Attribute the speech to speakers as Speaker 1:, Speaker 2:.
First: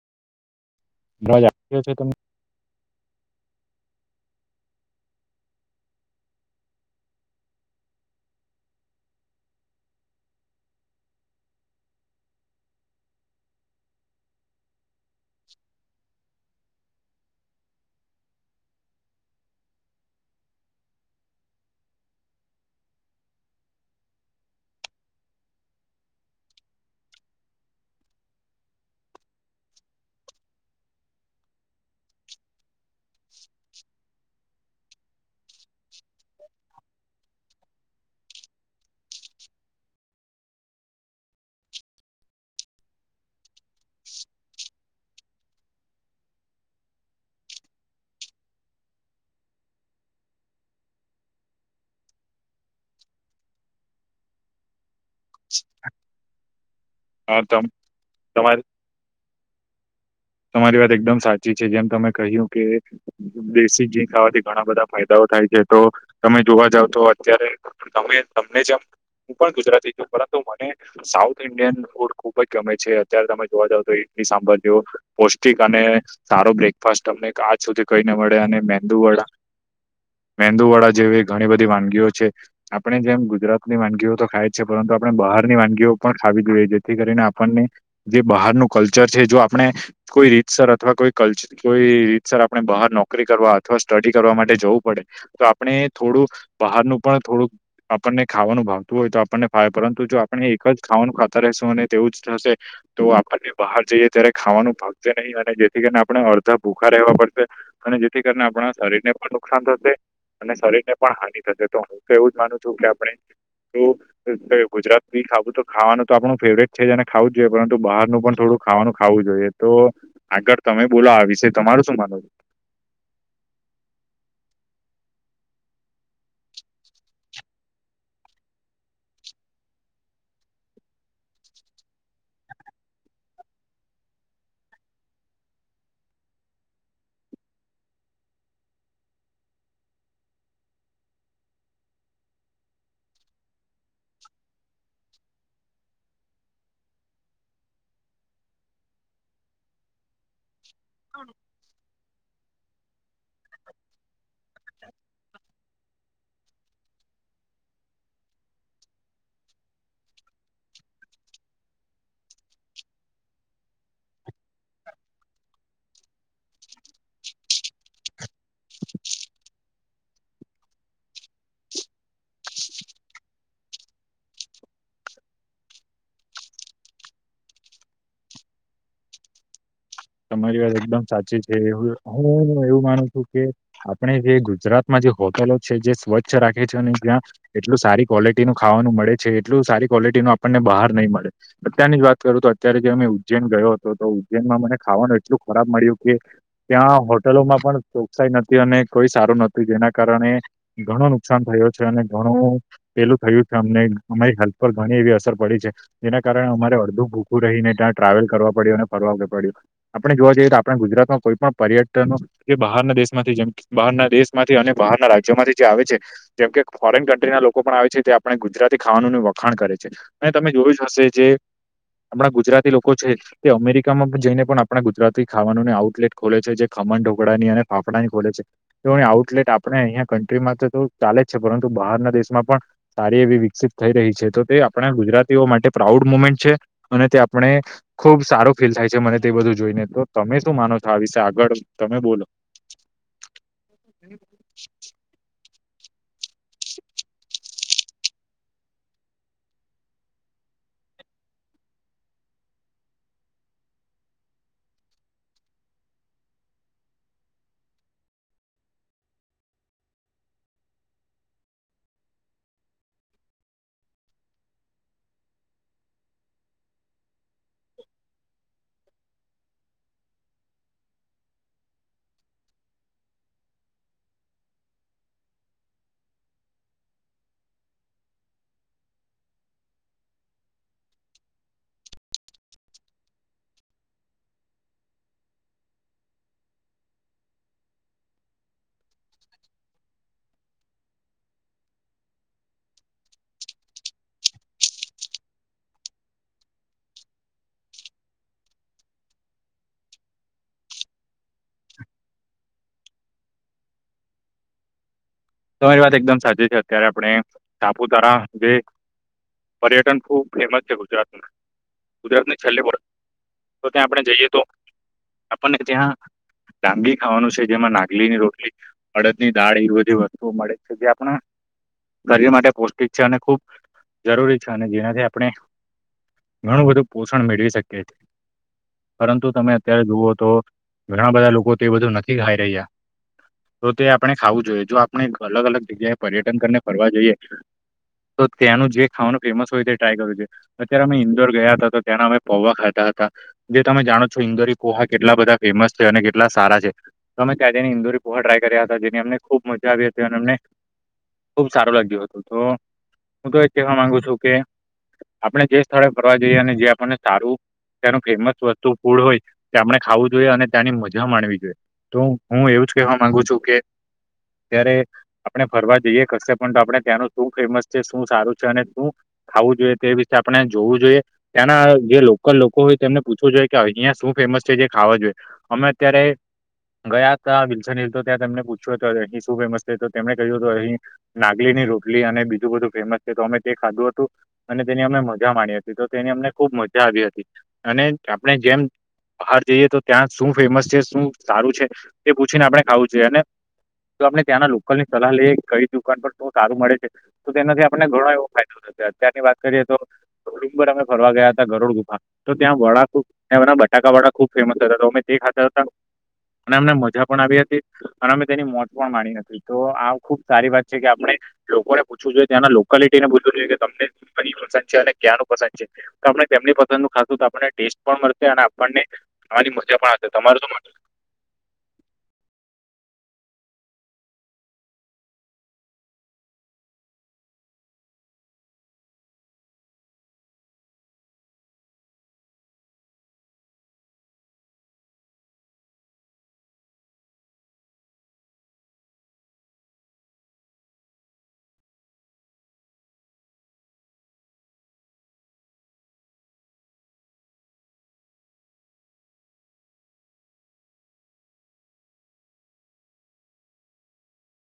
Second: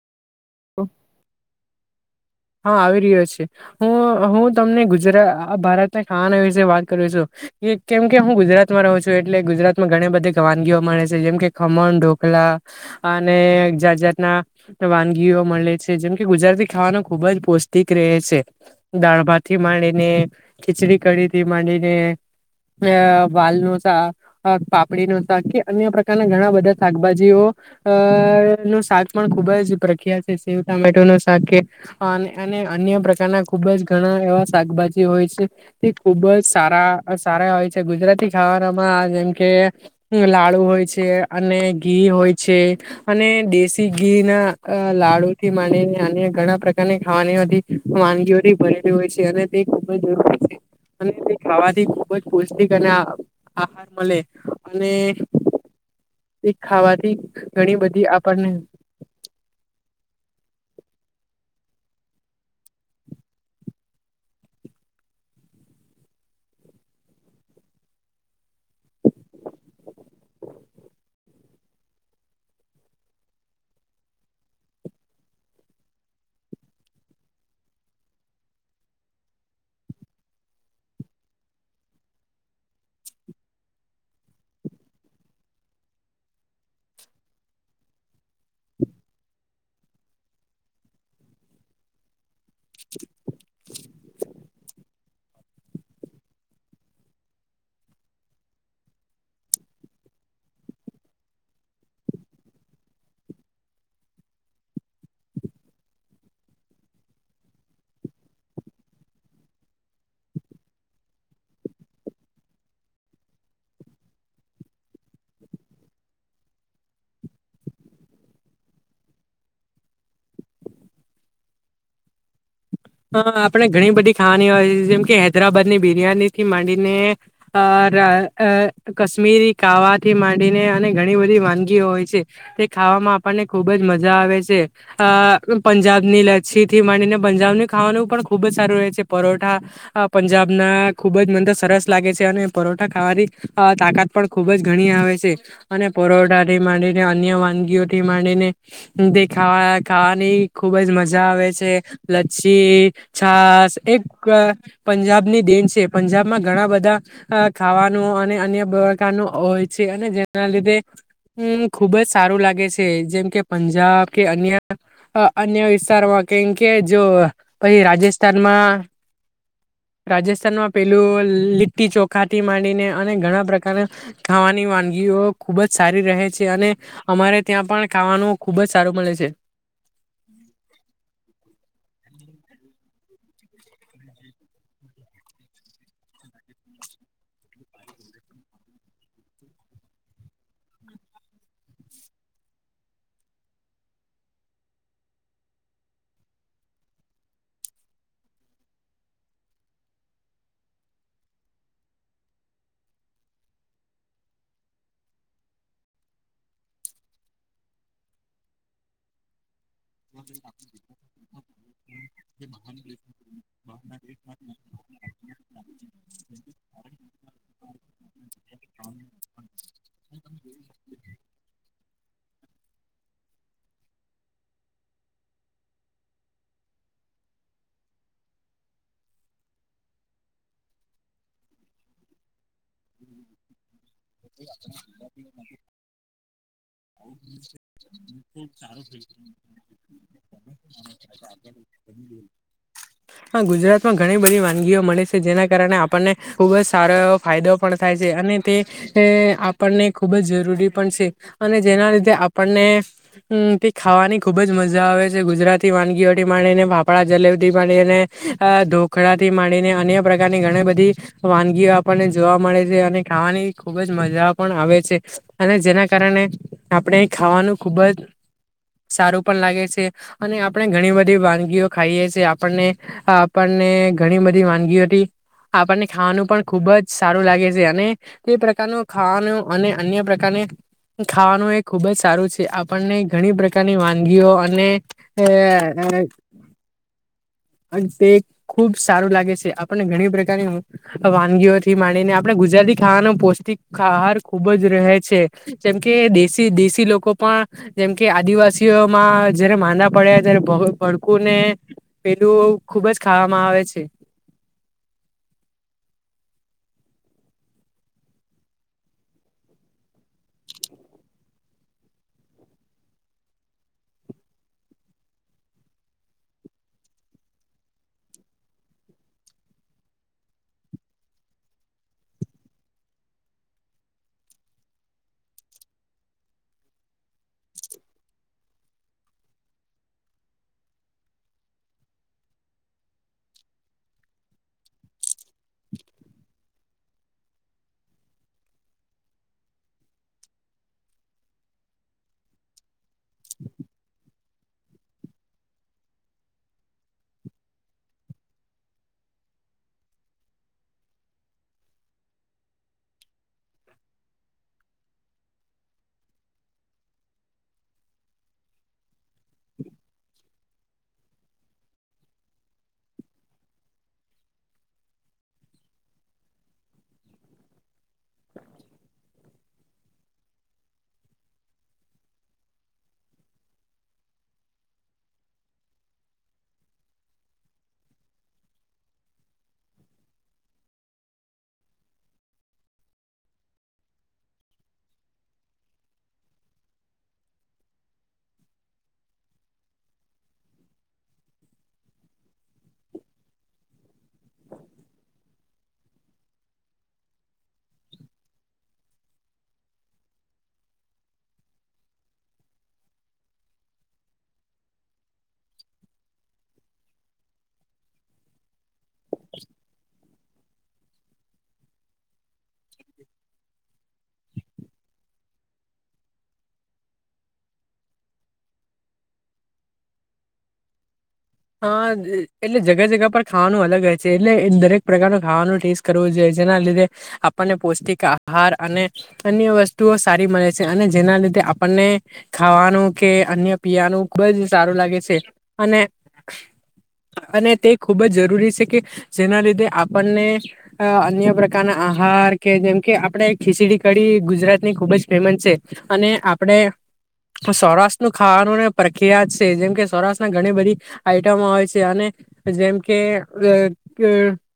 Speaker 1: બવાજ આપ્યો છે તમે
Speaker 2: હા આવી રહ્યો છે હું હું તમને ગુજરાત ભારતના ખાવાના વિશે વાત કરું છું કેમ કે હું ગુજરાતમાં રહું છું એટલે ગુજરાત માં ઘણી બધી વાનગીઓ મળે છે જેમ કે ખમણ ઢોકલા અને જાત જાત ના વાનગીઓ મળે છે જેમ કે ગુજરાતી ખાવાનો ખુબ જ પૌષ્ટિક રહે છે દાળભાથી માંડીને ખીચડી કઢીથી માંડીને અ વાલનો શાક પાપડીનો શાક કે અન્ય પ્રકારના ઘણા બધા શાકભાજીઓ અ નું શાક પણ ખુબ જ પ્રખ્યાત છે શેવ ટામેટો નું શાક કે અને અને અન્ય પ્રકારના ખુબ જ ઘણા એવા શાકભાજી હોય છે તે ખુબ જ સારા સારા હોય છે ગુજરાતી ખાવાનામાં જેમ કે લાડુ હોય છે અને ઘી હોય છે અને દેશી ઘી ના લાડુ થી નીને આ ઘણા પ્રકાર ખાવાની વાનગીઓરી ભરેલી હોય છે અને તે ખૂબ જ જરૂરી છે અને તે ખાવાથી ખુબ જ પૌષ્ટિક અને આહાર મળે અને તે
Speaker 1: [inaudible]
Speaker 2: ખાવાથી
Speaker 1: હા તમ
Speaker 2: ઘણી બધી આપણને
Speaker 1: તમારી તમારી વાત એકદમ સાચી છે જેમ તમે કહ્યું કે દેશી ઘી ખાવાથી ઘણા બધા ફાયદાઓ થાય છે તો તમે જોવા જાવ તો અત્યારે તમે તમને જેમ હું પણ ગુજરાતી તો મને સાઉથ ઈન્ડિયન ફૂડ ખુબ જ ગમે છે અત્યારે તમે જોવા જાવ તો ઈડલી સાંભાર જોવ પૌષ્ટિક અને સારો બ્રેકફાસ્ટ અમને આજ સુધી કહીને મળે અને મેંદુ વડા મેંદુ વડા જેવી ઘણી બધી વાનગીઓ છે આપણે જેમ ગુજરાતની વાનગીઓ તો ખાય છે પરંતુ તો આપણે બહારની વાનગીઓ પણ ખાવી જોઈએ જેથી કરીને આપણને જે બહારનું કલ્ચર છે જો આપણે કોઈ રીતસર અથવા કોઈ કલ્ચર કોઈ સર આપણે બહાર નોકરી કરવા અથવા સ્ટડી કરવા માટે જવું પડે તો આપણે થોડું બહારનું પણ થોડું આપણને ખાવાનું ભાવતું હોય તો આપણને ફાય પરંતુ જો આપણે એક જ ખાવાનું ખાતા રશું અને તેવું જ થશે તો આપને બહાર જઈએ ત્યારે ખાવાનું ભ નહી અને જેથી કરીને આપણે અડધા ભૂખા રહેવા પડશે અને જેથી કરીને આપણા શરીર ને પણ નુકસાન થશે અને શરીર ને પણ હાનિ થશે તો હું તો એવું જ માનું છું કે આપણે ગુજરાતી ખાવ તો ખાવાનું તો આપણું ફેવરેટ છે અનેને ખાવું જ જોઈએ પરંતુ બહારનું પણ થોડું ખાવાનું ખાવું જોઈએ તો આગળ તમે બોલો આ વિશે તમારું શું માનો છ
Speaker 2: હ આપણે ઘણી બધી ખાવાની હોય જેમ કે હૈદરાબાદ ની બિરિયાની થી માંડીને કશ્મીરી કાવાથી માંડીને અને ઘણી બધી વાનગીઓ હોય છે તે ખવામાં આપણને ખુબ જ મજા આવે છે અ પંજાબ ની લચછી થી મળડીને પંજાબની ખાવાનું પણ ખુબ જ સારું રહે છે પરોઠા પંજાબ ના ખુબ જ મને તો સરસ લાગે છે અને પરઠા ખાવાની તાકાત પણ ખુબ જ ઘણી આવે છે અને પરઠાથી માંડીને અન્ય વાનગી થી માંડીને તે ખાવા ખાવાની ખુબ જ મજા આવે છે છી છાસ એક પંજાબની દેન છે પંજાબમાં ઘણા બધા અ ખાવાનું અને અન્ય પ્રકારનું હોય છે અને જેના લીધે હમ ખુબ જ સારું લાગે છે જેમ કે પંજાબ કે અન્ય અન્ય વિસ્તારમાં કેમ કે જો પછી રાજસ્થાનમાં રાજસ્થાનમાં પેલું લીટટી ચોખાથી માંડીને અને ઘણા પ્રકારના ખાવાની વાનગી ખુબ જ સારી રહે છે અને અમારે ત્યાં પણ ખાવાનું ખુબ જ સારું મળે છે
Speaker 1: તમારી વાત એકદમ સાચી છે હું હુંું એવું માનું છું કે આપણે જે ગુજરાતમાં જે હોટલો છે જે સ્વચ્છ રાખે છે ને ત્યા એટલું સારી ક્વોલિટી નું ખાવાનું મળે છે એટલું સારી ક્વોલિટી નું આપણને બહાર નહીં મળે અત્ય વાત કરું તો અત્યારે જે અમે ઉજ્જૈન ગયો હતો તો ઉજ્જૈનમાં મને ખાવાનું એટલું ખરાબ મળ્યું કે ત્યાં હોટલોમાં પણ ચોકસાઈ નથી અને કોઈ સારું નતું કારણે ઘણું નુકસાન થયો છે અને ઘણું પેલું થયું છે અમને અમારી હેલ્પર ઘણી એવી અસર પડી છે એના કારણે અમારે અડધું ભૂખું રહીને ત્યાં ટ્રાવેલ કરવા પડ્યું અને ફરવા પડ્યું આપણે જોવા જઈએ તો આપણા ગુજરાતમાં કોઈ પણ પર્યટનો જે બહારના દેશ માંથી જેમ બહારના દેશ માંથી અને બહારના રાજ્યોમાંથી જે આવે છે જેમ કે ફોરેન કન્ટ્રી ના લોકો પણ આવે છે તે આપણે ગુજરાતી ખાવાનું વખાણ કરે છે અને તમે જોયું જ હશે જે
Speaker 2: [unintelligible]
Speaker 1: આપણા ગુજરાતી લોકો છે, તે અમેરિકામાં જઈને પણ. આપણા ગુજરાતી ખાવાનુંની આઉટલેટ ખોલે છે, જે ખમણ, ઢોકળાની અને ફાફડાની ખોલે છે તેની આઉટલેટ આપણે અહીંયા કન્ટ્રીમાં તો ચાલે જ છે પરંતુ બહારના દેશમાં પણ સારી એવી વિકસિત થઈ રહી છે તો તે આપણા ગુજરાતીઓ માટે પ્રાઉડ મુમેન્ટ છે અને તે આપણે ખુબ સારો ફીલ થાય છે મને તે બધું જોઈને તો તમે શું માનો છો આ વિશે આગળ તમે બોલો
Speaker 2: હા ગુજરાતમાં ઘણી બધી વાનગીઓ મળે છે જેના કારણે આપણને ખુબ જ સારો એવો ફાયદો ળ થાય છે અને તે આપણને ખૂબ જ જરૂરી પણ છે અને જેના લીધે આપણને તે ખાવાની ખુબ જ મજા આવે છે ગુજરાતી વાનગીઓને ફાફળ જલે ોખળથી માંડીને અન્ય પ્રકારની ઘણી બધી વાનગીઓ આપણને જોવા મળે છે અને ખાવાની ખુબ જ મજા પણ આવે છે અને જેના કારણે આપણે ખાવાનું ખુબ જ સારું પણ લાગે છે અને આપણે ઘણી બધી વાનગીઓ ખાઈએ છીએ આપણને આપ ઘણી બધી વાનગી હતી આપણને ખાવાનું પણ ખુબ જ સારું લાગે છે અને તે પ્રકારનું ખાવાનું અને અન્ય પ્રકારને ખાવાનું એ ખુબ જ સારું છે આપણને ઘણી પ્રકારની વાનગીઓ અને અ હ તે ખુબ સારું લાગે છે. આપણને ઘણી પ્રકારની વાનગીઓ તે માનીને ગુજરાતી ખાવાનો પૌષ્ટિક આહાર ખુબ જ રહે છે, જેમ કે દેશી દેશી લોકો પણ, જેમ કે આદિવાસીઓમાં, જયારે માંદા પડ્યા ત્યારે ભડકુંને પેલું ખુબ જ ખાવામાં આવે છે.
Speaker 1: તમારી વાત એકદમ સાચી છે. અત્યારે આપણે સાપુતારા જે પર્યટન ખુબ ફેમસ છે ગુજરાતમાં. ગુજરાતને છેલ્લો તો ત્યાં આપણે જઈએ, તો આપણને જ્યાં ડાંગી ખાવાનું છે, જેમાં નાગલી ની રોટલી, અડદ ની દાળ એ બધી જોવું મળે છે, જે આપણા ગરી માટે પૌષ્ટિક છે અને ખૂબ જરૂરી છે, અને જેનાથી આપણે ઘણું બધું પોષણ મેળવી શકે છે. પરંતુ તમે અત્યારે જુઓ તો ઘણા બધા લોકો તે બધું નથી ખાઈ રહ્યા. તો તે આપણે ખાવું જોઈએ, જો આપણે અલગ અલગ જગ્યાએ પર્યટન કરીને ફરવા જઈએ. તો ત્યાંનું જે ખાવાનું ફેમસ હોય, તે ટ્રાય કરું છે. અત્યારે અમે ઈન્દોર ગયા હતા, તો ત્યાંના અમે પૌવા ખાધા હતા. જે તમે જાણો છો, ઇન્દોરી પૌવા હા કેટલા બધા ફેમસ છે અને કેટલા સારા છે. તમે ત્યાં જઈને પોહા ટ્રાય કર્યા હતા, જેની અમને ખુબ મજા આવી હતી અને મને ખુબ સારું લાગ્યું હતું, તો હું તો એ કહેવા માંગુ છું કે આપણે જે સ્થળે ફરવા જઈએ, અને જે આપણને સારું ત્યાનું ફેમસ વસ્તુ ફૂડ હોય, તે આપણે ખાવું જોઈએ અને ત્યાંની મજા માણવી જોઈએ. તો હું એવું. કેવા માંગુ છું કે
Speaker 2: [unintelligible]
Speaker 1: અત્યારે આપણે ફરવા જઈએ, કશે ત્યારે પણ આપે ત્યાંનું શું ફેમસ છે, શું સારું છે અને શું આવું જોઈએ, તે વિશે આપણે જોવું જોઈએ. ત્યાંના જે લોકલ લોકો હોય, તેમને પૂછવું જોઈએ કે અહીં શું ફેમસ ખાવા જોઈએ. અમે અત્યારે ગયા હતા, ત્યા તેમને પૂછ્યું. ફેમસ છે, તો તેમણે કહ્યું હતું, અહીં નાગલીની રોટલી અને બીજું બધું ફેમસ છે. તો અમે તે ખાધું હતું. અને તેની અમે મજા માણી હતી, તો તેની અમને ખૂબ મજા આવી હતી, અને આપણે જેમ બહાર જઈએ તો, ત્યાં શું ફેમસ છે, શું સારું છે તે પૂછીને આપણે ખાવું જોઈએ, અને તો આપણે ત્યાંના લોકલ ની સલાહ લઈએ, કંઈ દુકાન પર સારું મળે છે, તો તેનાથી આપને ઘણો એવો ફાયદો થતો. અત્યારની વાત કરીએ તો, ડુંબર અમે ફરવા ગયા હતા ગરડુ ગુફા, તો ત્યાં વડા, બધુ બટાકા. ખુબ ફેમસ હતા, તો અમે તે ખાતા હતા અને અમને મજા પણ આવી હતી, અને અમે તેની મોત માણી નથી તો આ ખુબ સારી વાત છે કે આપણે લોકોને પૂછવું જોઈએ ત્યાં લોકાલિટી ને બધું જોઈ કે તમને
Speaker 2: [unintelligible]
Speaker 1: ક્યાં પસંદ આપ તેમની પસંદ ન ખાું આપને ટેસ્ટ પણ મળશે અને આપણને મજા પણશે તમાર શ માટે
Speaker 2: હા, એટલે જગા જગા પર ખાવાનું અલગ હોય છે, એટલે દરેક પ્રકારનો ખાવાનો ટેસ્ટ કરવો જોઈએ. જેના લીધે આપણને પૌષ્ટિક આહાર અને અન્ય વસ્તુઓ સારી મળે છે, અને જેના લીધે તે આપણને ખાવાનું કે અન્ય પીવાનું ખુબ જ સારું લાગે છે, અને [unintelligible] અને તે ખૂબ જ જરૂરી છે, કે જેના લીધે આપણને અન્ય પ્રકારના આહાર કે જેમ કે, આપણે ખીચડી કડી ગુજરાતની ખુબ જ ફેમસ છે, અને આપણે સૌરાષ્ટ્ર નું ખાવાનું પ્રખ્યાત જ છે, જેમ કે સૌરાષ્ટ્ર ઘણી બધી આઈટમો આવે છે, અને જેમ કે અ